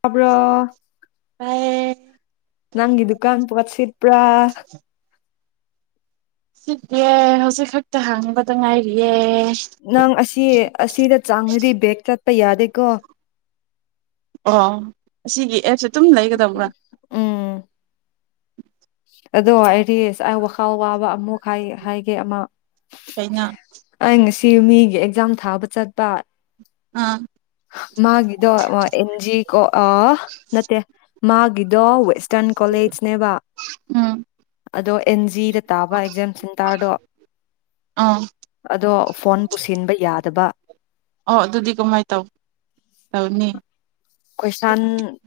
ꯇꯥꯕ꯭ꯔꯣ ꯇꯥꯏꯌꯦ ꯅꯪꯒꯤ ꯗꯨꯀꯥꯟ ꯄꯣꯠ ꯁꯤꯠꯄ꯭ꯔꯥ? ꯁꯤꯠꯇꯦ ꯍꯧꯖꯤꯛ ꯈꯛꯇ ꯍꯥꯡꯕꯗ ꯉꯥꯏꯔꯤꯌꯦ ꯅꯪ ꯑꯁꯤ ꯑꯁꯤꯗ ꯆꯪꯑꯗꯤ ꯕꯦꯒꯛꯇ ꯄ ꯌꯥꯗꯒꯣ ꯑꯣ ꯑꯁꯤꯒꯤ ꯑꯦꯞꯁꯦ ꯑꯗꯨꯝ ꯂꯩꯒꯗꯕ꯭ꯔꯥ? ꯎꯝ ꯑꯗꯣ ꯑꯩꯔꯤꯁ ꯑꯩ ꯋꯥꯈꯥꯎ ꯋꯥꯕ ꯑꯃꯨꯛ ꯍꯥꯏꯒꯦ ꯑꯃ ꯆꯩꯅꯥ ꯁꯤ ꯃꯤꯒꯤ ꯑꯦꯛꯖꯥꯝ ꯊꯥꯕ ꯆꯠꯄ ꯑꯥ ꯃꯥꯒꯤꯗꯣ ꯑꯦꯟꯖꯤ ꯀꯣ ꯑ ꯅꯠꯇꯦ ꯃꯥꯒꯤꯗꯤ ꯑꯗꯣ ꯋꯦꯁꯇꯔꯟ ꯀꯣꯂꯦꯖꯅꯦꯕ ꯎꯝ ꯑꯗꯣ ꯑꯦꯟ ꯖꯤꯗ ꯇꯥꯕ ꯑꯦꯛꯖꯥꯝ ꯁꯦꯟꯇꯔꯗꯣ ꯑꯥ ꯑꯗꯣ ꯐꯣꯟ ꯄꯨꯁꯤꯟꯕ ꯌꯥꯗꯕ ꯑꯣ ꯑꯗꯨꯗꯤ ꯀꯃꯥꯏꯅ ꯇꯧ ꯇꯧꯅꯤ ꯀ꯭ꯋꯦꯁꯟ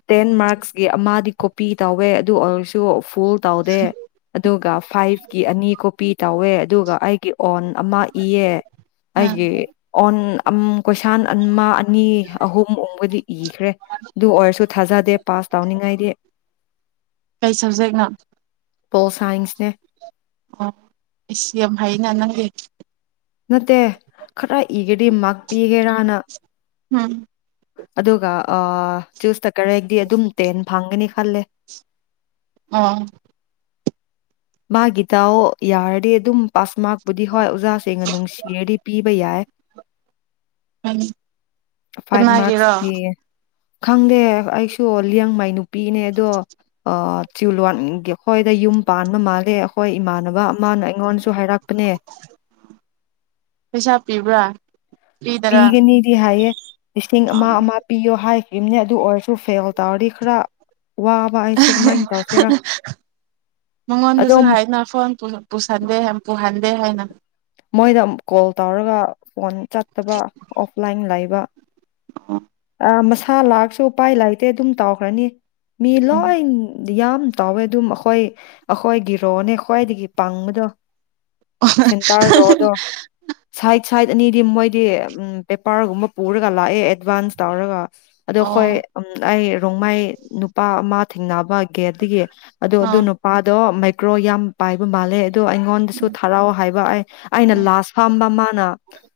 ꯇꯦꯟ ꯃ꯭ꯔꯥꯛ ꯀꯤ ꯑꯃꯗꯤ ꯀꯣꯄꯤ ꯇꯧꯋꯦ ꯑꯗꯨ ꯑꯣꯏꯔꯁꯨ ꯐꯨꯜ ꯇꯧꯗꯦ ꯑꯗꯨꯒ ꯐꯥꯏꯚ ꯀꯤ ꯑꯅꯤ ꯀꯣꯄꯤ ꯇꯧꯋꯦ ꯑꯗꯨꯒ ꯑꯩꯒꯤ ꯑꯣꯟ ꯑꯃ ꯏꯌꯦ ꯎꯝ ꯑꯩꯒꯤ ꯑꯣꯟ ꯀꯣꯏꯁꯟ ꯑꯃ ꯑꯅꯤ ꯑꯍꯨꯝ ꯑꯣꯡꯕꯗꯤ ꯏꯈ꯭ꯔꯦ ꯑꯗꯨ ꯑꯣꯏꯔꯁꯨ ꯊꯥꯖꯗꯦ ꯄꯥꯁ ꯇꯧꯅꯤꯡꯉꯥꯏꯗꯤ ꯀꯩ ꯁꯕꯖꯦꯛꯅꯣ ꯄꯣꯜ ꯁꯥꯏꯟꯁꯅꯦ ꯑꯣ ꯑꯩꯁ ꯌꯥꯝ ꯍꯥꯏꯅ ꯅꯪꯗꯤ ꯅꯠꯇꯦ ꯈꯔ ꯏꯒꯗꯤ ꯃ꯭ꯔꯥꯛ ꯄꯤꯒꯦꯔꯅ ꯎꯝ ꯑꯗꯨꯒ ꯆꯨꯁꯇ ꯀꯔꯦꯛꯗꯤ ꯑꯗꯨꯝ ꯇꯦꯟ ꯐꯪꯒꯅꯤ ꯈꯜꯂꯦ ꯑꯥ ꯃꯥꯒꯤ ꯇꯥꯎꯣ ꯌꯥꯔꯗꯤ ꯑꯗꯨꯝ ꯄꯥꯁ ꯃ꯭ꯔꯥꯛ ꯕꯨꯗꯤ ꯍꯣꯏ ꯑꯣꯖꯥꯁꯤꯡꯅ ꯅꯨꯡꯁꯤꯔꯗꯤ ꯄꯤꯕ ꯌꯥꯏ ꯎꯝ ꯐꯥꯏꯚ ꯆꯥꯝꯃꯒꯤꯔꯣ ꯃꯥꯔꯛꯁꯀꯤ ꯈꯪꯗꯦ ꯑꯩꯁꯨ ꯂꯤꯌꯥꯡ ꯃꯩ ꯅꯨꯄꯤꯅꯦ ꯑꯗꯣ ꯇꯤꯋꯥꯟꯒꯤ ꯍꯣꯏꯗ ꯌꯨꯝ ꯄꯥꯟ ꯅ ꯃꯥꯜꯂꯦ ꯑꯩꯈꯣꯏ ꯏꯃꯥꯟꯅꯕ ꯑꯃꯅ ꯑꯩꯉꯣꯟꯗꯁꯨ ꯍꯥꯏꯔꯛꯄꯅꯦ ꯄꯩꯁꯥ ꯄꯤꯕ꯭ꯔꯥ ꯐ꯭ꯔꯤꯗꯔꯥ ꯄꯤꯒꯅꯤꯗꯤ ꯍꯥꯏꯏꯌꯦ ꯂꯤꯁꯤꯡ ꯑꯥ ꯑꯃ ꯑꯃ ꯄꯤꯌꯣ ꯍꯥꯏ ꯏꯝꯅꯦ ꯑꯗꯨ ꯑꯣꯏꯔꯁꯨ ꯐꯦꯜ ꯇꯧꯔꯗꯤ ꯈꯔ ꯋꯥꯕ ꯑꯩꯁꯨ ꯀꯃꯥꯏꯅ ꯇꯧꯁꯤꯔꯥ ꯃꯉꯣꯟꯗꯁꯨ ꯑꯗꯨꯝ ꯍꯥꯏꯅ ꯐꯣꯟ ꯄꯨꯁꯟꯗꯦ ꯌꯥꯝ ꯄꯨꯍꯟꯗꯦ ꯍꯥꯏꯅ ꯃꯣꯏꯗ ꯃꯨꯛ ꯀꯣꯜ ꯇꯧꯔꯒ ꯐꯣꯟ ꯆꯠꯇꯕ ꯑꯣꯐꯂꯥꯏꯟ ꯂꯩꯕ ꯑ ꯃꯁꯥ ꯂꯥꯛꯁꯨ ꯎꯄꯥꯏ ꯂꯥꯏꯇꯦ ꯑꯗꯨꯝ ꯇꯥꯎꯈ꯭ꯔꯅꯤ ꯃꯤ ꯎꯝ ꯂꯣꯏ ꯌꯥꯝ ꯇꯥꯎꯋꯦ ꯑꯗꯨꯝ ꯑꯩꯈꯣꯏ ꯑꯩꯈꯣꯏꯒꯤꯔꯣꯅꯦ ꯈ꯭ꯋꯥꯏꯗꯒꯤ ꯄꯪꯕꯗꯣ ꯁꯦꯟꯇꯔ ꯔꯣꯗꯣ ꯁꯥꯏ ꯁꯥꯏꯠ ꯑꯅꯤꯗꯤ ꯃꯣꯏꯗꯤ ꯄꯦꯄꯔꯒꯨꯝꯕ ꯄꯨꯔꯒ ꯂꯥꯛꯑꯦ ꯑꯦꯗꯚꯥꯟꯁ ꯇꯧꯔꯒ ꯑꯗꯣ ꯑꯣ ꯑꯩꯈꯣꯏ ꯑꯩ ꯔꯣꯡꯃꯥꯏ ꯅꯨꯄꯥ ꯑꯃ ꯊꯦꯡꯅꯕ ꯑꯗꯨꯒꯤ ꯑꯗꯨ ꯑꯗꯨ ꯑꯥ ꯅꯨꯄꯥꯗꯣ ꯀ꯭ꯔꯣ ꯌꯥꯝ ꯄꯥꯏꯕ ꯃꯥꯜꯂꯦ ꯑ ꯑꯩꯉꯣꯟꯗꯁꯨ ꯎꯝ ꯊꯔꯥꯎ ꯍꯥꯏꯕ ꯑꯩꯅ ꯎꯝ ꯂꯥꯁ ꯐꯝꯕ ꯃꯥꯅ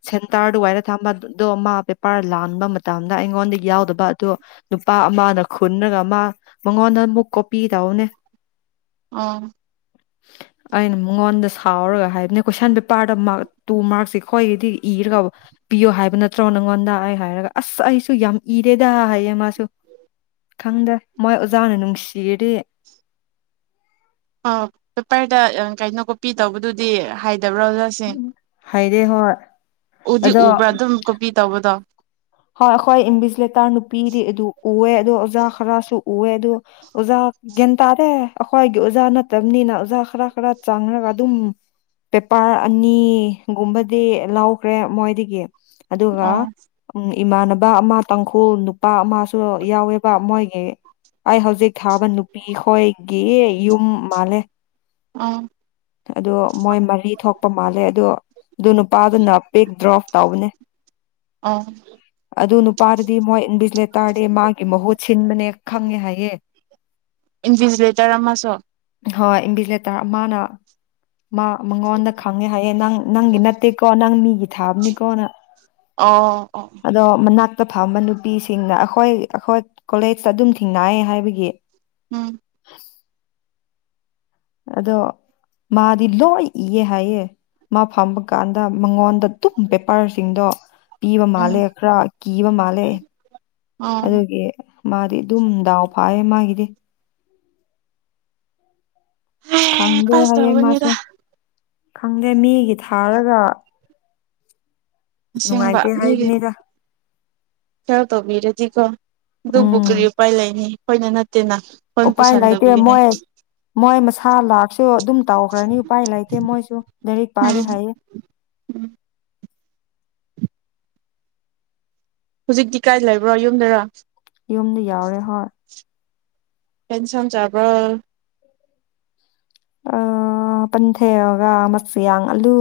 ꯁꯦꯟꯇꯔꯗ ꯋꯥꯏꯗ ꯊꯝꯕꯗꯣ ꯑꯃ ꯄꯦꯄꯥꯔ ꯂꯥꯟꯕ ꯃꯇꯝꯅ ꯑꯩꯉꯣꯟꯗ ꯌꯥꯎꯗꯕ ꯑꯗꯣ ꯅꯨꯄꯥ ꯑꯃꯅ ꯈꯨꯟꯔꯒ ꯑꯃ ꯃꯉꯣꯟꯗ ꯑꯃꯨꯛ ꯀꯣꯄꯤ ꯇꯧꯕꯅꯦ ꯑꯥ ꯑꯩꯅ ꯃꯉꯣꯟꯗ ꯁꯥꯎꯔꯒ ꯍꯥꯏꯕꯅꯦ ꯀꯣꯏꯁꯟ ꯄꯦꯄꯥꯔꯗ ꯇꯨ ꯃꯥꯔꯛꯁꯦ ꯑꯩꯈꯣꯏꯒꯤꯗꯤ ꯏꯔꯒ ꯄꯤꯌꯣ ꯍꯥꯏꯕ ꯅꯠꯇ ꯆ꯭ꯔꯣꯟ ꯅꯉꯣꯟꯗꯑ ꯍꯥꯏꯔꯒ ꯑꯁ ꯑꯩꯁꯨ ꯌꯥꯝ ꯏꯔꯦꯗ ꯍꯥꯏꯌꯦ ꯃꯥꯁꯨ ꯈꯪꯗꯦ ꯃꯣꯏ ꯑꯣꯖꯥꯅ ꯅꯨꯡꯁꯤꯔꯗꯤ ꯑ ꯄꯦꯄꯔꯗ ꯀꯩꯅꯣ ꯀꯣꯄꯤꯤ ꯇꯧꯕꯗꯨꯗꯤ ꯍꯥꯏꯗꯤ ꯗꯦꯕꯔꯣꯖꯥ ꯁꯤꯁꯤꯡꯟ ꯍꯥꯏꯩꯔꯦ ꯍꯣꯏ ꯎꯗꯤ ꯑꯗꯣ ꯎꯕ꯭ꯔꯥ ꯑꯗꯨꯝ ꯀꯄꯤꯤ ꯇꯧꯕꯗꯣ ꯍꯣꯏ ꯑꯩꯈꯣꯏ ꯏꯝꯕꯤꯁꯂꯇꯥ ꯅꯨꯄꯤꯗꯤ ꯑꯗꯨ ꯎꯑꯦ ꯑꯗꯣ ꯑꯣꯖꯥ ꯈꯔꯁꯨ ꯎꯑꯦ ꯑꯗꯣ ꯑꯣꯖꯥ ꯒ꯭ꯌꯥꯟ ꯇꯥꯔꯦ ꯑꯩꯈꯣꯏꯒꯤ ꯑꯣꯖꯥ ꯅꯠꯇꯕꯅꯤꯅ ꯑꯣꯖꯥ ꯈꯔ ꯈꯔ ꯆꯪꯔꯒ ꯑꯗꯨꯝ ꯄꯦꯄꯔ ꯑꯅꯤꯒꯨꯝꯕꯗꯤ ꯂꯧꯈ꯭ꯔꯦ ꯃꯣꯏꯗꯒꯤ ꯑꯗꯨꯒ ꯑꯣ ꯏꯃꯥꯟꯅꯕ ꯑꯃ ꯇꯥꯡꯈꯨꯜ ꯅꯨꯄꯥ ꯑꯃꯁꯨ ꯌꯥꯎꯋꯦꯕ ꯃꯣꯏꯒꯤ ꯑꯩ ꯍꯧꯖꯤꯛ ꯊꯥꯕ ꯅꯨꯄꯤꯈꯣꯏꯒꯤ ꯌꯨꯝ ꯃꯥꯜꯂꯦ ꯑꯣ ꯑꯣ ꯃꯣꯏ ꯃꯔꯤ ꯊꯣꯛꯄ ꯃꯥꯜꯂꯦ ꯑꯗꯣ ꯑꯗꯨ ꯅꯨꯄꯥꯗꯨꯅ ꯄꯦꯛ ꯗ꯭ꯔꯣꯞ ꯇꯕꯅꯦ ꯑꯣ ꯑꯗꯨ ꯅꯨꯄꯥꯗꯗꯤ ꯃꯣꯏ ꯏꯕꯤꯁꯂꯦꯠ ꯇꯥꯔꯦ ꯃꯥꯒꯤ ꯃꯍꯨꯠ ꯁꯤꯟꯕꯅꯦ ꯈꯪꯉꯦ ꯍꯥꯏꯌꯦꯦ ꯏꯟꯚꯤꯖꯤꯂꯦꯇꯔ ꯑꯃꯁꯨ ꯍꯣꯏ ꯏꯟꯕꯤꯂꯦꯇꯔ ꯑꯃꯅ ꯃꯥ ꯃꯉꯣꯟꯗ ꯈꯪꯉꯦ ꯍꯥꯏꯌꯦ ꯅꯪ ꯅꯪꯒꯤ ꯅꯠꯇꯦꯀꯣ ꯅꯪ ꯃꯤꯒꯤ ꯊꯥꯕꯅꯤꯀꯣꯅ ꯑꯣ ꯑꯣ ꯑꯗꯣ ꯃꯅꯥꯛꯇ ꯐꯝꯕ ꯅꯨꯄꯤꯁꯤꯡꯅ ꯑꯩꯈꯣꯏ ꯑꯩꯈꯣꯏ ꯀꯣꯂꯦꯖꯇ ꯑꯗꯨꯝ ꯊꯦꯡꯅꯏ ꯍꯥꯏꯕꯒꯤ ꯎꯝ ꯑꯗꯣ ꯃꯥꯗꯤ ꯂꯣꯏ ꯏꯌꯦ ꯍꯥꯏꯌꯦ ꯃꯥ ꯐꯝꯕ ꯀꯥꯟꯗ ꯃꯉꯣꯟꯗ ꯑꯗꯨꯨꯝ ꯄꯦꯄꯥꯔꯁꯤꯡꯗꯣ ꯄꯤꯕ ꯎꯝ ꯃꯥꯜꯂꯦ ꯈꯔ ꯀꯤꯕ ꯃꯥꯜꯂꯦ ꯑꯣ ꯑꯗꯨꯗꯒꯤ ꯃꯥꯗꯤ ꯑꯗꯨꯝ ꯗꯥꯎ ꯐꯌꯦ ꯃꯥꯒꯤꯗꯤ ꯈꯪꯗ ꯄꯥꯁ ꯍꯌꯦ ꯇꯧꯒꯅꯤꯗ ꯃꯥꯁ ꯈꯪꯗꯦ ꯃꯤꯒꯤ ꯊꯥꯔꯒ ꯑꯁꯦꯡꯕ ꯅꯨꯡꯉꯥꯏꯇꯦ ꯃꯤꯒꯤ ꯍꯥꯏꯕꯅꯤꯗ ꯀ ꯇꯧ ꯃꯤꯕꯤꯔꯖꯤ ꯀꯣ ꯑꯗꯨꯕꯨ ꯎꯝ ꯀꯔꯤ ꯎꯄꯥꯏ ꯂꯩꯅꯤ ꯑꯩꯈꯣꯏꯅ ꯅꯠꯇꯦꯅ ꯑꯩꯈꯣꯏꯅ ꯄꯨꯁꯟꯗꯕꯒꯤꯅꯦ ꯊꯥ ꯂꯥꯥꯛ ꯣ ꯑꯗꯨꯝ ꯇꯥꯎꯈ꯭ꯔꯅꯤ ꯎꯄꯥꯏ ꯂꯩꯇꯦ ꯃꯣꯏꯁꯨ ꯂꯥꯏꯔꯤꯛ ꯄꯥꯔ ꯎꯝ ꯍꯥꯏꯌꯦ ꯎꯝ ꯍꯧꯖꯤꯛꯇꯤ ꯀꯥꯏ ꯂꯩꯕ꯭ꯔꯣ ꯌꯨꯝꯗꯔ ꯌꯨꯝꯗ ꯌꯥꯎꯔꯦ ꯍꯣꯏ ꯍꯦꯟꯁꯟ ꯆꯥꯔꯕ꯭ꯔ ꯑ ꯄꯟꯊꯦꯛꯔꯒ ꯃꯆꯨꯌꯥꯡ ꯑꯂꯨ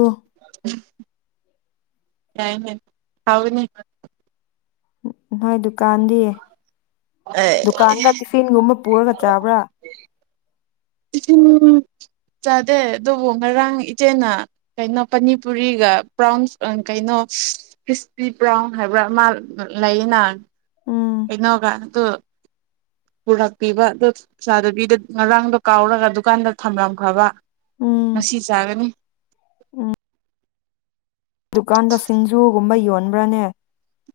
ꯌꯥꯅꯦ ꯊꯥꯎꯅꯤ ꯅꯣꯏ ꯗꯨꯀꯥꯟꯗꯤ ꯑ ꯗꯨꯀꯥꯟꯗ ꯇꯤꯐꯤꯟꯒꯨꯝꯕ ꯄꯨꯔꯒ ꯆꯥꯕ꯭ꯔꯥ ꯏꯆꯤꯟ ꯆꯥꯗꯦ ꯑꯗꯨꯕꯨ ꯉꯔꯥꯡ ꯏꯆꯦꯅ ꯀꯩꯅꯣ ꯄꯅꯤꯄꯨꯔꯤꯒ ꯕ꯭ꯔꯥꯎꯟ ꯀꯩꯅꯣ ꯈ꯭ꯔꯤꯁꯄꯤ ꯕ꯭ꯔꯥꯎꯟ ꯍꯥꯏꯕ꯭ꯔꯥ ꯑꯃ ꯂꯩꯌꯦꯅ ꯎꯝ ꯏꯩꯅꯒ ꯑꯗꯨ ꯄꯨꯔꯛꯄꯤꯕ ꯑ ꯆꯥꯗꯕꯤꯗ ꯉꯔꯥꯡꯗꯣ ꯀꯥꯎꯔꯒ ꯗꯨꯀꯥꯟꯗ ꯊꯝꯂꯝꯈ꯭ꯔꯕ ꯎꯝ ꯉꯁꯤ ꯆꯥꯒꯅꯤ ꯎꯝ ꯗꯨꯀꯥꯟꯗ ꯁꯤꯡꯖꯨꯒꯨꯝꯕ ꯌꯣꯟꯕ꯭ꯔꯥꯅꯦ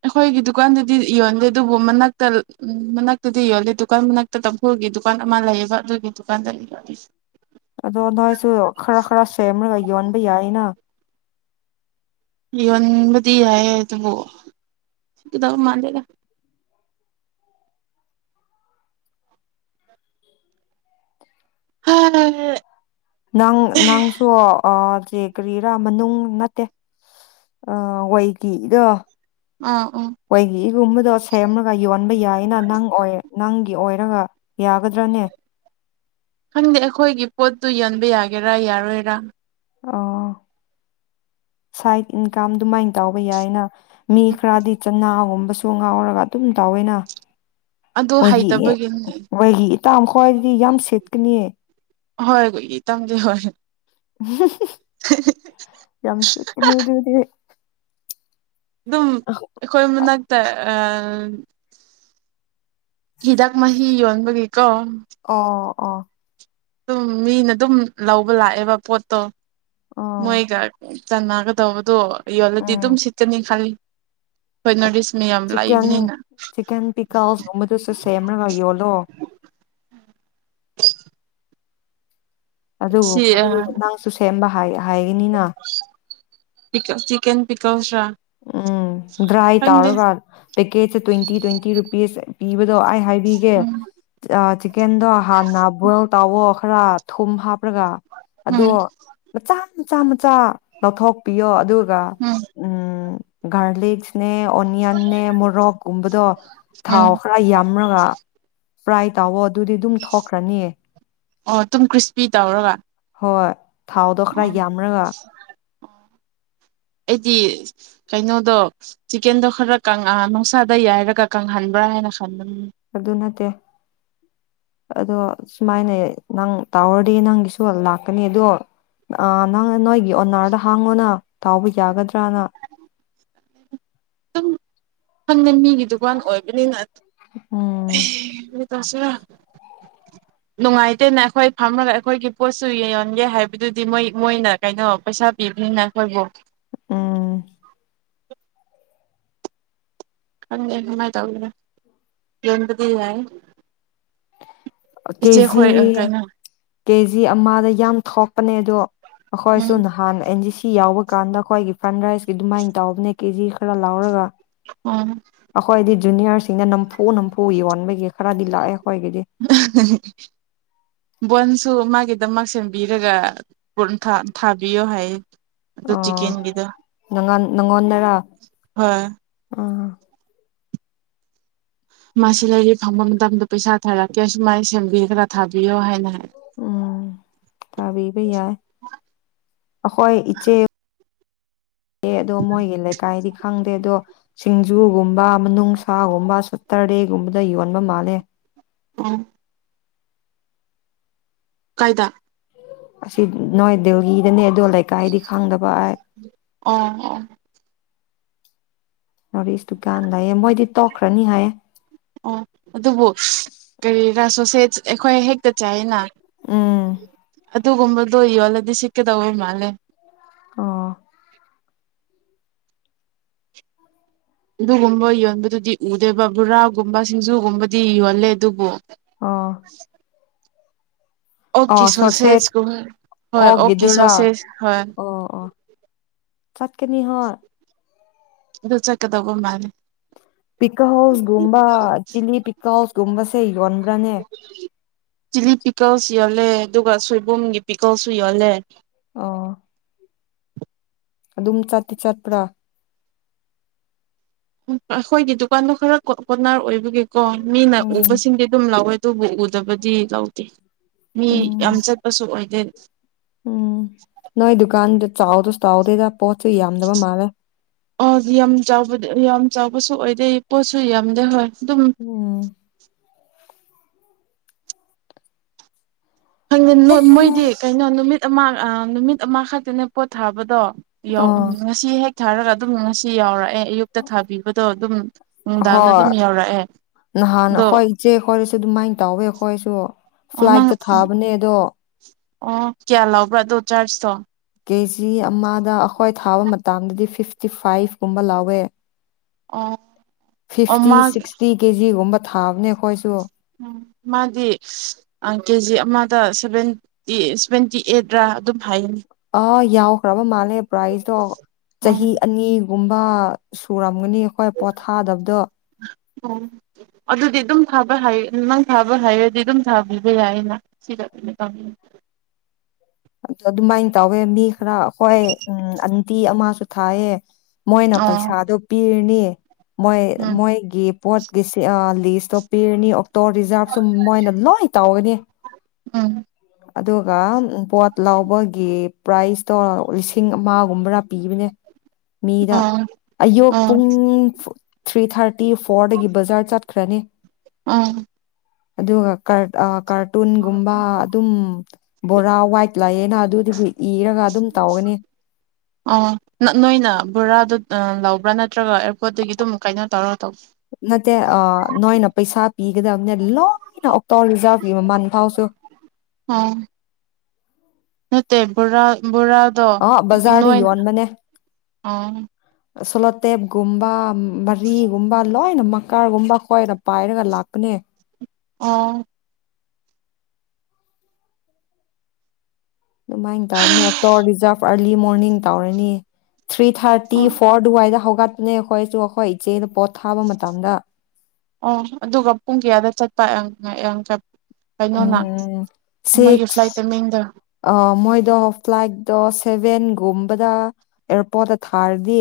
ꯑꯩꯈꯣꯏꯒꯤ ꯗꯨꯀꯥꯟꯗꯗꯤ ꯌꯣꯂꯦ ꯑꯗꯨꯕꯨ ꯃꯅꯥꯛꯇ ꯎ ꯃꯅꯥꯛꯇꯗꯤ ꯌꯣꯜꯂꯦ ꯗꯨꯀꯥꯟ ꯃꯅꯥꯛꯇ ꯇꯝꯐꯨꯜꯒꯤ ꯗꯨꯀꯥꯟ ꯑꯃ ꯂꯩꯌꯦꯕ ꯑꯗꯨꯒꯤ ꯗꯨꯀꯥꯟꯗ ꯌ ꯑꯗꯣ ꯅꯋꯥꯁꯨ ꯈꯔ ꯈꯔ ꯁꯦꯝꯃꯔꯒ ꯌꯣꯟꯕ ꯌꯥꯏꯅ ꯌꯣꯟꯕꯗꯤ ꯌꯥꯏ ꯑꯗꯨꯕꯨ ꯀꯗꯧ ꯃꯥꯟꯗꯦꯗ ꯍꯥ ꯅꯪ ꯅꯪꯁꯨ ꯑ ꯁꯦ ꯀꯔꯤꯔꯥ ꯃꯅꯨꯡ ꯅꯠꯇꯦ ꯑ ꯋꯥꯏꯒꯤꯗ ꯑꯥ ꯑꯥ ꯑꯩꯈꯣꯏꯒꯤ ꯏꯒꯨꯝꯕꯗꯣ ꯁꯦꯝꯃꯒ ꯌꯣꯟꯕ ꯌꯥꯏꯅ ꯅꯪ ꯑꯣꯏ ꯅꯪꯒꯤ ꯑꯣꯏ ꯍꯥꯏꯔꯒ ꯌꯥꯒꯗ꯭ꯔꯥꯅꯦ ꯈꯪꯗꯦ ꯑꯩꯈꯣꯏꯒꯤ ꯄꯣꯠꯇꯨ ꯌꯣꯟꯕ ꯌꯥꯒꯦꯔꯥ ꯌꯥꯔꯣꯏꯔꯥ ꯑꯣ ꯁꯥꯏꯠ ꯏꯟꯀꯥꯝ ꯑꯗꯨꯃꯥꯏꯅ ꯇꯎꯕ ꯌꯥꯏꯅ ꯃꯤ ꯈꯔꯗꯤ ꯆꯅꯥꯒꯍꯨꯝ ꯀꯁꯨ ꯉꯥꯎꯔꯒ ꯑꯗꯨꯝ ꯇꯥꯎꯋꯏꯅ ꯑꯗꯨ ꯃꯣꯏꯒꯤ ꯍꯩꯇꯕꯒꯤꯅꯤ ꯃꯣꯏꯒꯤ ꯏꯇꯥ ꯈꯋꯥꯏꯗꯤ ꯌꯥꯝ ꯁꯦꯠꯀꯅꯤꯌꯦ ꯍꯣꯏ ꯑꯩꯣꯏꯒꯤ ꯇꯝꯒꯦ ꯍꯣꯏ [inaudible] ꯌꯥꯝꯁꯤꯅꯗꯤꯦ ꯑꯗꯨꯝ ꯑꯩꯈꯣꯏ ꯃꯅꯥꯛꯇ ꯑ ꯍꯤꯗꯥꯥꯛ ꯃꯥꯍꯤ ꯌꯧꯟꯕꯒ ꯀꯝ ꯑ ꯑꯗꯨꯝ ꯃꯤꯅ ꯑꯗꯨꯝ ꯂꯧꯕ ꯂꯥꯛꯑꯦꯕ ꯄꯣꯠꯇꯣ ꯑꯣ ꯃꯣꯏꯒꯥ ꯆꯟꯅꯒꯗꯧꯕꯗꯣ ꯌꯣꯜꯂꯗꯤ ꯑꯗꯨꯝ ꯎꯝ ꯁꯤꯠꯀꯅꯤ ꯈꯜꯂꯤ ꯄꯅꯣꯔꯤꯁ ꯆꯤꯛꯀꯟ ꯆꯤꯛꯀꯟ ꯄꯤꯛꯀꯥꯜꯁꯒꯨꯝꯕꯗꯨꯁꯨ ꯁꯦꯃ꯭ꯔꯒ ꯌꯣꯜꯂꯣ ꯑꯗꯨꯕꯨ ꯁꯤ ꯃꯗꯨ ꯅꯪꯁꯨ ꯁꯦꯝꯕ ꯍꯥꯏ ꯍꯥꯏꯒꯅꯤꯅ ꯄꯤ ꯀ ꯆꯤꯛꯀꯟ ꯄꯤꯀꯜꯁ꯭ꯔꯥ ꯎꯝ ꯗ꯭ꯔꯥꯏ ꯇꯧꯔꯒ ꯄꯦꯀꯦꯖ ꯇ꯭ꯋꯦꯟꯇꯤ ꯇ꯭ꯋꯦꯟꯇꯤ ꯔꯨꯄꯤꯁ ꯄꯤꯕ ꯗꯣ ꯑꯩ ꯍꯥꯏꯕꯤꯒꯦ ꯎꯝ ꯆꯤꯀꯦꯟꯗꯣ ꯍꯥꯟꯅ ꯕꯣꯏꯜ ꯇꯧꯋꯣ ꯈꯔ ꯊꯨꯝ ꯍꯥꯞ ꯍꯥꯞꯄ꯭ꯔꯒ ꯑꯗꯣ ꯎꯝ ꯃꯆꯥ ꯃꯆꯥ ꯃꯆꯥ ꯂꯧꯊꯣꯛꯄꯤꯌꯣ ꯑꯗꯨ ꯕꯥ ꯎꯝ ꯎꯝ ꯎꯝ ꯒꯥꯔꯂꯤꯛ ꯅꯦ ꯑꯣꯅꯤꯌꯟꯅꯦ ꯃꯣꯔꯣꯛꯀꯨꯝꯕꯗꯣ ꯊꯥꯎ ꯎꯝ ꯈꯔ ꯌꯥꯝꯔꯒ ꯐ꯭ꯔꯥꯏ ꯇꯥꯎꯋꯣ ꯑꯗꯨꯗꯤ ꯑꯗꯨꯝ ꯊꯣꯛꯈ꯭ꯔꯅꯤꯌꯦ ꯑꯣ ꯇꯨꯝ ꯀ꯭ꯔꯤꯁꯄꯤ ꯇꯧꯔꯒ ꯍꯣꯏ ꯊꯥꯎꯗꯣ ꯈꯔ ꯑꯣ ꯌꯥꯝꯔꯒ ꯑꯩꯗꯤ ꯀꯩꯅꯣꯗꯣ ꯆꯤꯀꯦꯟꯗꯣ ꯈꯔ ꯀꯪ ꯑ ꯅꯨꯡꯁꯥꯗ ꯌꯥꯏꯔꯒ ꯀꯪꯍꯟꯕ꯭ꯔꯥ ꯍꯥꯏꯅ ꯈꯟꯕꯅꯤ ꯑꯗꯨ ꯅꯠꯇꯦ ꯑꯗꯣ ꯁꯨꯃꯥꯏꯅꯑꯦ ꯅꯪ ꯇꯧꯔꯗꯤ ꯅꯪꯒꯤꯁꯨ ꯂꯥꯛꯀꯅꯤ ꯑꯗꯣ ꯑ ꯅꯪ ꯅꯣꯏꯒꯤ ꯑꯣꯅꯥꯔꯗ ꯍꯥꯡꯉꯣꯅ ꯇꯥꯎꯕꯒꯤ ꯌꯥꯒꯗ꯭ꯔꯅ ꯑꯗꯨꯝ ꯈꯪꯗꯦ ꯃꯤꯒꯤ ꯗꯨꯀꯥꯟ ꯑꯣꯏꯕꯅꯤꯅ ꯑꯦ ꯎꯝ ꯀꯔꯤ ꯇꯥꯁꯤꯔꯥ ꯅꯨꯡꯉꯥꯏꯇꯦꯅ ꯑꯩꯈꯣꯏ ꯐꯝꯃꯒ ꯑꯩꯈꯣꯏꯒꯤ ꯄꯣꯠꯁꯨ ꯌ ꯌꯣꯟꯒꯦ ꯍꯥꯏꯕꯗꯨꯗꯤ ꯃꯣꯏ ꯃꯣꯏꯅ ꯀꯩꯅꯣ ꯄꯩꯁꯥ ꯄꯤꯕꯅꯤꯅ ꯑꯩꯈꯣꯏꯕꯨ ꯎꯝ ꯈꯪꯗꯦ ꯀꯃꯥꯏ ꯇꯧꯒꯦꯔꯥ ꯌꯣꯟꯕꯗꯤ ꯌꯥꯏ ꯏꯆꯦ ꯀꯦꯖꯤ ꯈꯣꯏ ꯀꯩꯅꯣ ꯀꯦꯖꯤ ꯑꯃꯗ ꯌꯥꯝ ꯊꯣꯛꯄꯅꯦ ꯑꯗꯣ ꯑꯩꯈꯣꯏꯁꯨ ꯎꯝ ꯅꯍꯥꯟ ꯑꯦꯟꯖꯤ ꯁꯤ ꯁꯤ ꯌꯥꯎꯕ ꯀꯥꯟꯗ ꯑꯩꯈꯣꯏꯒꯤ ꯐ꯭ꯔꯟ ꯔꯥꯏꯁꯀꯤ ꯑꯗꯨꯃꯥꯏꯅ ꯇꯧꯕꯕꯅꯦ ꯀꯦꯖꯤ ꯈꯔ ꯂꯧꯔꯒ ꯑꯣ ꯖꯨꯨꯅꯤꯌꯔ ꯁꯤ ꯑꯩꯅ ꯅꯝꯐꯨ ꯅꯝꯐꯨ ꯌꯣꯟꯕꯒꯤ ꯈꯔꯗꯤ ꯂꯥꯛꯑꯦ ꯑꯩꯈꯣꯏꯒꯤꯗꯤ ꯕꯣꯟꯁꯨ ꯃꯥ ꯒꯤꯗꯃꯛ ꯁꯦꯝꯕꯤꯔꯒ ꯄꯨꯟ ꯊꯥ ꯊꯥꯕꯤꯌꯣ ꯍꯥꯏ ꯑꯣ ꯅꯪꯉꯥꯟ ꯅꯪꯉꯣꯟꯗꯔ ꯍꯣꯏ ꯑ ꯃꯥꯁꯤ ꯂꯩꯔꯤ ꯐꯪꯕ ꯃꯇꯝꯗ ꯄꯩꯁꯥ ꯊꯥꯔꯛꯀꯦ ꯁꯨꯃꯥꯏꯅ ꯁꯦꯝꯕꯤꯔꯒ ꯈꯔ ꯊꯥꯕꯤꯌꯣ ꯍꯥꯏꯅ ꯍꯥꯏ ꯎꯝ ꯊꯥꯕꯤꯕ ꯌꯥꯏ ꯑꯩꯈꯣꯏ ꯏꯆꯦ ꯑꯦ ꯑꯗꯣ ꯃꯣꯏꯒꯤ ꯂꯩꯀꯥꯏꯗꯤ ꯈꯪꯗꯦ ꯑꯗꯣ ꯁꯤꯡꯖꯨꯒꯨꯝꯕ ꯃꯅꯨꯡꯁꯥꯒꯨꯝꯕ ꯁꯠꯇꯔꯗꯦꯒꯨꯝꯕꯗ ꯌꯣꯟꯕ ꯃꯥꯜꯂꯦ ꯎꯝ ꯀꯥꯏꯗꯥ ꯑꯁꯤ ꯅꯣꯏꯗꯨꯒꯤꯗꯅ‌ꯦ ꯑꯗꯣ ꯂꯩꯀꯥꯏꯗꯤ ꯈꯪꯗꯕ ꯑ ꯑ ꯑ ꯅ‌ꯣꯔꯠ ꯏꯁꯗꯨꯀꯥꯟ ꯂꯩꯌꯦ ꯃꯣꯏꯗꯤ ꯇꯣꯛꯈ꯭ꯔꯅꯤ ꯍꯥꯏꯌꯦ ꯑꯣ ꯑꯗꯨꯕꯨ ꯀꯔꯤꯔꯥ ꯁꯣꯁꯦ ꯑꯩꯈꯣꯏ ꯍꯦꯛꯇ ꯆꯥꯏꯌ‌ꯦꯅ ꯎꯝ ꯑꯗꯨꯒꯨꯝꯕꯗꯣ ꯌꯣꯜꯂꯗꯤ ꯁꯤꯠꯀꯗꯧꯕ ꯃꯥꯜꯂꯦ ꯑꯣ ꯑꯗꯨꯒꯨꯝꯕ ꯌꯣꯟꯕꯗꯨꯗꯤ ꯎꯗꯦꯕ ꯕꯣꯔꯥꯒꯨꯝꯕ ꯁꯤꯡꯖꯨꯒꯨꯝꯕꯗꯤ ꯌꯣꯜꯂꯦ ꯑꯗꯨꯕꯨ ꯑꯥ ꯑꯣꯛꯀꯤ ꯁꯣꯔꯁꯦꯠ ꯁꯣꯁꯦꯁ ꯒꯨꯝ ꯍꯣꯏ ꯑꯣꯛꯀꯤ ꯑꯣꯒꯤꯗꯨꯔꯥ ꯁꯣꯁꯦꯁ ꯍꯣꯏ ꯑꯣ ꯑꯣ ꯆꯠꯀꯅꯤ ꯍ ꯑꯗꯨ ꯆꯠꯀꯇꯧꯕ ꯃꯥꯜꯂꯤ ꯄꯤꯀꯜꯁ ꯒꯨꯝꯕ ꯆꯤꯂꯤ ꯄꯤꯀꯜꯁ ꯒꯨꯝꯕꯁꯦ ꯌꯣꯟꯕ꯭ꯔꯥꯅꯦ ꯆꯤꯂꯤ ꯄꯤꯀꯜꯁꯨ ꯌꯣꯜꯂꯦ ꯑꯗꯨꯒ ꯁꯣꯏꯕꯨꯝꯒꯤ ꯄꯤꯀꯜꯁꯨ ꯌꯣꯜꯂꯦ ꯑꯣ ꯑꯗꯨꯝ ꯆꯠꯇꯤ ꯆꯠꯄ꯭ꯔꯥ ꯎ ꯑꯈ‌ꯣꯏꯒꯤ ꯗꯨꯀꯥꯟꯗ‌ꯣ ꯈꯔ ꯀ‌ꯣ ꯀ‌ꯣꯔꯅꯔ ꯑꯣꯏꯕꯒꯤ ꯀꯣ ꯃꯤꯅ ꯎꯝ ꯎꯕꯁꯤꯡꯗꯤ ꯑꯗꯨꯝ ꯂꯧꯋꯦ ꯑꯗꯨꯕꯨ ꯎꯗꯕꯗꯤ ꯂꯧꯗꯦ ꯃꯤ ꯌꯥꯝ ꯎꯝ ꯆꯠꯄꯁꯨ ꯑꯣꯏꯗꯦ ꯎꯝ ꯅꯣꯏ ꯗꯨꯀꯥꯟꯗ ꯆꯥꯎꯗꯨ ꯁꯇꯥꯎ ꯗꯦꯗꯥ ꯄꯣꯠꯁꯨ ꯌꯥꯝꯗꯕ ꯃꯥꯜꯂꯦ ꯑꯣ ꯌꯥꯝ ꯆꯥꯎꯕꯗꯤ ꯌꯥꯝ ꯆꯥꯎꯕꯁꯨ ꯑꯣꯏꯗꯦ ꯄꯣꯠꯁꯨ ꯌꯥꯝꯗꯦ ꯍꯣꯏ ꯑꯗꯨꯝ ꯎꯝ ꯈꯪꯗꯦ ꯃꯣꯏꯗꯤ ꯀꯩꯅꯣ ꯅꯨꯃꯤꯠ ꯑꯃ ꯅꯨꯃꯤꯠ ꯑꯃꯈꯛꯇꯅꯦ ꯄꯣꯠ ꯊꯥꯕꯗꯣ ꯌꯥꯎ ꯎꯝ ꯑꯣ ꯉꯁꯤ ꯍꯦꯛ ꯊꯥꯔꯒ ꯑꯗꯨꯝ ꯉꯁꯤ ꯌꯥꯎꯔꯛꯑꯦ ꯑꯌꯨꯛꯇ ꯊꯥꯕꯤꯕꯗꯣ ꯑꯗꯨꯝ ꯅꯨꯡꯗꯥꯡꯗ ꯍꯣꯏ ꯑꯗꯨꯝ ꯌꯧꯔꯛꯑꯦ ꯅꯍꯥꯟ ꯑꯗꯣ ꯍꯣꯏ ꯏꯆꯦ ꯈꯣꯏꯁꯨ ꯑꯗꯨꯃꯥꯏꯅ ꯇꯧꯋꯦ ꯑꯩꯈꯣꯏꯁꯨ ꯑꯣ ꯅꯪ ꯐ꯭ꯂꯥꯏꯠꯇ ꯊꯥꯕꯅꯦꯗꯣ ꯑꯣ ꯑꯣ ꯀꯌꯥ ꯂꯧꯕ꯭ꯔꯥ ꯑꯗꯨ ꯆꯥꯔꯖꯇꯣ ꯀꯦ ꯖꯤ ꯑꯃꯗ ꯑꯩꯈꯣꯏ ꯊꯥꯕ ꯃꯇꯝꯗꯗꯤ ꯐꯤꯐꯇꯤ ꯐꯥꯏꯚ ꯀꯨꯝꯕ ꯂꯥꯎꯋꯦ ꯑꯣ ꯑꯣ ꯐꯤꯐꯇꯤ ꯃꯥ ꯁꯤꯛꯁꯇꯤ ꯀꯦꯖꯤ ꯒꯨꯝꯕꯥ ꯊꯥꯕꯅꯤꯈꯣꯏꯁꯨ ꯎꯝ ꯃꯥꯗꯤ ꯀꯦꯖꯤ ꯑꯃꯗ ꯁꯚꯦꯟꯇꯤ ꯁꯚꯦꯟꯇꯤ ꯑꯦꯠ ꯔꯥ ꯑꯗꯨꯝ ꯍꯥꯏꯒꯅꯤ ꯑ ꯌꯥꯎꯈ꯭ꯔꯕ ꯃꯥꯂꯦ ꯄ꯭ꯔꯥꯖꯗꯣ ꯎꯝ ꯆꯍꯤ ꯑꯅꯤ ꯒꯨꯝꯕ ꯁꯨꯔꯝꯒꯅꯤ ꯑꯩꯈꯣꯏ ꯄꯣꯊꯥꯗꯕꯗꯣ ꯑꯣ ꯑꯗꯨꯗꯤ ꯑꯗꯨꯝ ꯊꯥꯕ ꯅꯪ ꯊꯥꯕ ꯍꯩꯔꯗꯤ ꯑꯗꯨꯝ ꯊꯥꯕꯤꯕ ꯌꯥꯏꯌꯦꯅ ꯁꯤꯗ ꯑꯗꯨ ꯇꯥꯃꯤ ꯑ ꯑꯗꯨ ꯃꯥꯏ ꯇꯧꯋꯦ ꯃꯤ ꯈꯔ ꯑꯩꯈꯣꯏ ꯎꯝ ꯑꯟꯇꯤ ꯑꯃꯁꯨ ꯊꯥꯌꯦ ꯃꯣꯏꯅ ꯑꯣ ꯄꯩꯁꯥꯗꯨ ꯄꯤꯔꯅꯤ ꯃꯣꯏ ꯎꯝ ꯃꯣꯏ ꯒꯤ ꯄꯣꯠꯀꯤꯁꯤ ꯂꯤꯁꯇꯣ ꯄꯤꯔꯅꯤ ꯇꯣ ꯔꯤꯖꯥꯔꯕꯁꯨ ꯃꯣꯏꯅ ꯂꯣꯏ ꯇꯧꯒꯅꯤ ꯎꯝ ꯑꯗꯨꯒ ꯕꯣꯠ ꯂꯥꯎꯕꯒꯤ ꯄ꯭ꯔꯥꯏꯖꯇꯣ ꯂꯤꯁꯤꯡ ꯑꯃꯒꯨꯝꯕꯔꯥ ꯄꯤꯕꯅꯦ ꯃꯤꯗ ꯑꯣ ꯑꯌꯨꯛ ꯑꯣ ꯄꯨꯡ ꯊ꯭ꯔꯤ ꯊꯥꯔ ꯇꯤ ꯐꯣꯔꯗꯒꯤ ꯕꯥꯖꯔ ꯆꯠ ꯇꯔꯥꯅꯤ ꯑꯝ ꯑꯗꯨꯒ ꯀ꯭ꯔꯠ ꯑ ꯀꯥꯔꯇꯨꯟꯒꯨꯝꯕ ꯑꯗꯨꯝ ꯕꯣꯔꯥ ꯋꯥꯏꯠ ꯄ꯭ꯂꯥꯌꯦꯠ ꯑꯝ ꯅꯠ ꯅꯣꯏꯅ ꯕꯣꯔꯥꯗꯣ ꯑ ꯂꯥꯎꯕ꯭ꯔꯥꯅꯠ ꯅꯠꯇ꯭ꯔꯒ ꯑꯦꯌꯥꯔꯄꯣꯔꯠꯇꯒꯤ ꯑꯗꯨꯝ ꯀꯥꯏꯅꯣ ꯇꯧꯔꯒ ꯇꯧ ꯄꯤꯒꯗꯝꯅꯦ ꯂꯣꯏꯅ ꯇꯣ ꯔꯤꯖꯥꯔꯕꯒꯤ ꯃꯃꯟ ꯐꯥꯎꯁꯨ ꯑꯣ ꯅꯠꯇꯦ ꯕꯣꯔꯥ ꯕꯣꯔꯥ ꯗꯣ ꯑ ꯕꯖꯥꯔꯗ ꯅꯣꯏꯟ ꯌꯣꯟꯕꯅꯦ ꯎꯝ ꯁꯣꯂꯣꯇꯦꯞꯒꯨꯝꯕ ꯃꯔꯤꯒꯨꯝꯕ ꯂꯣꯏꯅ ꯃꯀꯥꯔꯒꯨꯝꯕ ꯈ꯭ꯋꯥꯏꯔ ꯄꯥꯏꯔꯒ ꯂꯥꯛꯄꯅꯦ ꯑꯣ ꯑꯧꯃꯥꯏꯅ ꯇꯧꯕꯅꯦ ꯀꯣ ꯔꯤꯖꯥꯕ ꯑꯔꯝ ꯂꯤ ꯃꯣꯔꯅꯤꯡ ꯇꯧꯔꯅꯤ ꯊ꯭ꯔꯤ ꯊꯥꯔꯇꯤ ꯑꯣ ꯐꯣꯔ ꯗꯨꯋꯥꯏꯗ ꯍꯧ ꯀꯠꯅꯦ ꯈꯣꯏꯁꯨ ꯑꯈꯣꯏ ꯏꯆꯦꯗ ꯄꯣꯠ ꯊꯥꯕ ꯃꯇꯝꯗ ꯑꯪ ꯑꯗꯨꯒ ꯄꯨꯡ ꯀꯌꯥꯗ ꯆꯠꯄ ꯌꯥꯡ ꯌꯡ ꯀꯩꯅꯣꯅ ꯎꯝ ꯃꯣꯏꯒꯤ ꯐ꯭ꯂꯥꯏꯠꯇ ꯁꯤꯛꯁ ꯃꯦꯡꯗ ꯃꯣꯏꯗꯣ ꯐ꯭ꯂꯥꯏꯠꯗꯣ ꯁꯦꯚꯦꯟꯒꯨꯝꯕꯗ ꯑꯦꯌꯥꯔꯄꯣꯔꯠꯇ ꯊꯥꯔꯗꯤ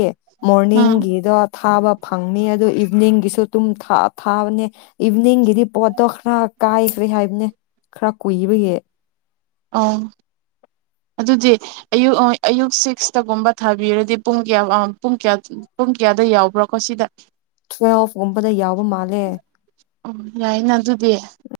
ꯑꯥ ꯃꯣꯔꯅꯤꯡꯒꯤꯗꯣ ꯊꯥꯕ ꯐꯪꯅꯤ ꯑꯗꯨ ꯏꯚꯤꯅꯤꯡꯒꯤꯁꯨ ꯑꯗꯨꯝ ꯊꯥ ꯊꯥꯕꯅꯦ ꯏꯚꯤꯅꯤꯡꯒꯤꯗꯤ ꯄꯣꯠꯇꯣ ꯈꯔ ꯀꯥꯏꯈ꯭ꯔꯦ ꯍꯥꯏꯕꯅꯦ ꯈꯔ ꯀꯨꯏꯕꯒꯤ ꯑ ꯑꯗꯨꯗꯤ ꯑꯌꯨꯛ ꯑ ꯑꯌꯨꯛ ꯁꯤꯛꯁꯇꯒꯨꯝꯕ ꯊꯥꯕꯤꯔꯗꯤ ꯄꯨꯡ ꯀꯌꯥ ꯑ ꯄꯨꯡ ꯀꯌꯥ ꯄꯨꯡ ꯀꯌꯥꯗ ꯌꯥꯎꯕ꯭ꯔꯥꯀꯣ ꯁꯤꯗ ꯇꯨꯋꯦꯜꯐꯒꯨꯝꯕꯗ ꯌꯥꯎꯕ ꯃꯥꯜꯂꯦ ꯑꯣ ꯌꯥꯏꯅ ꯑꯗꯨꯗꯤ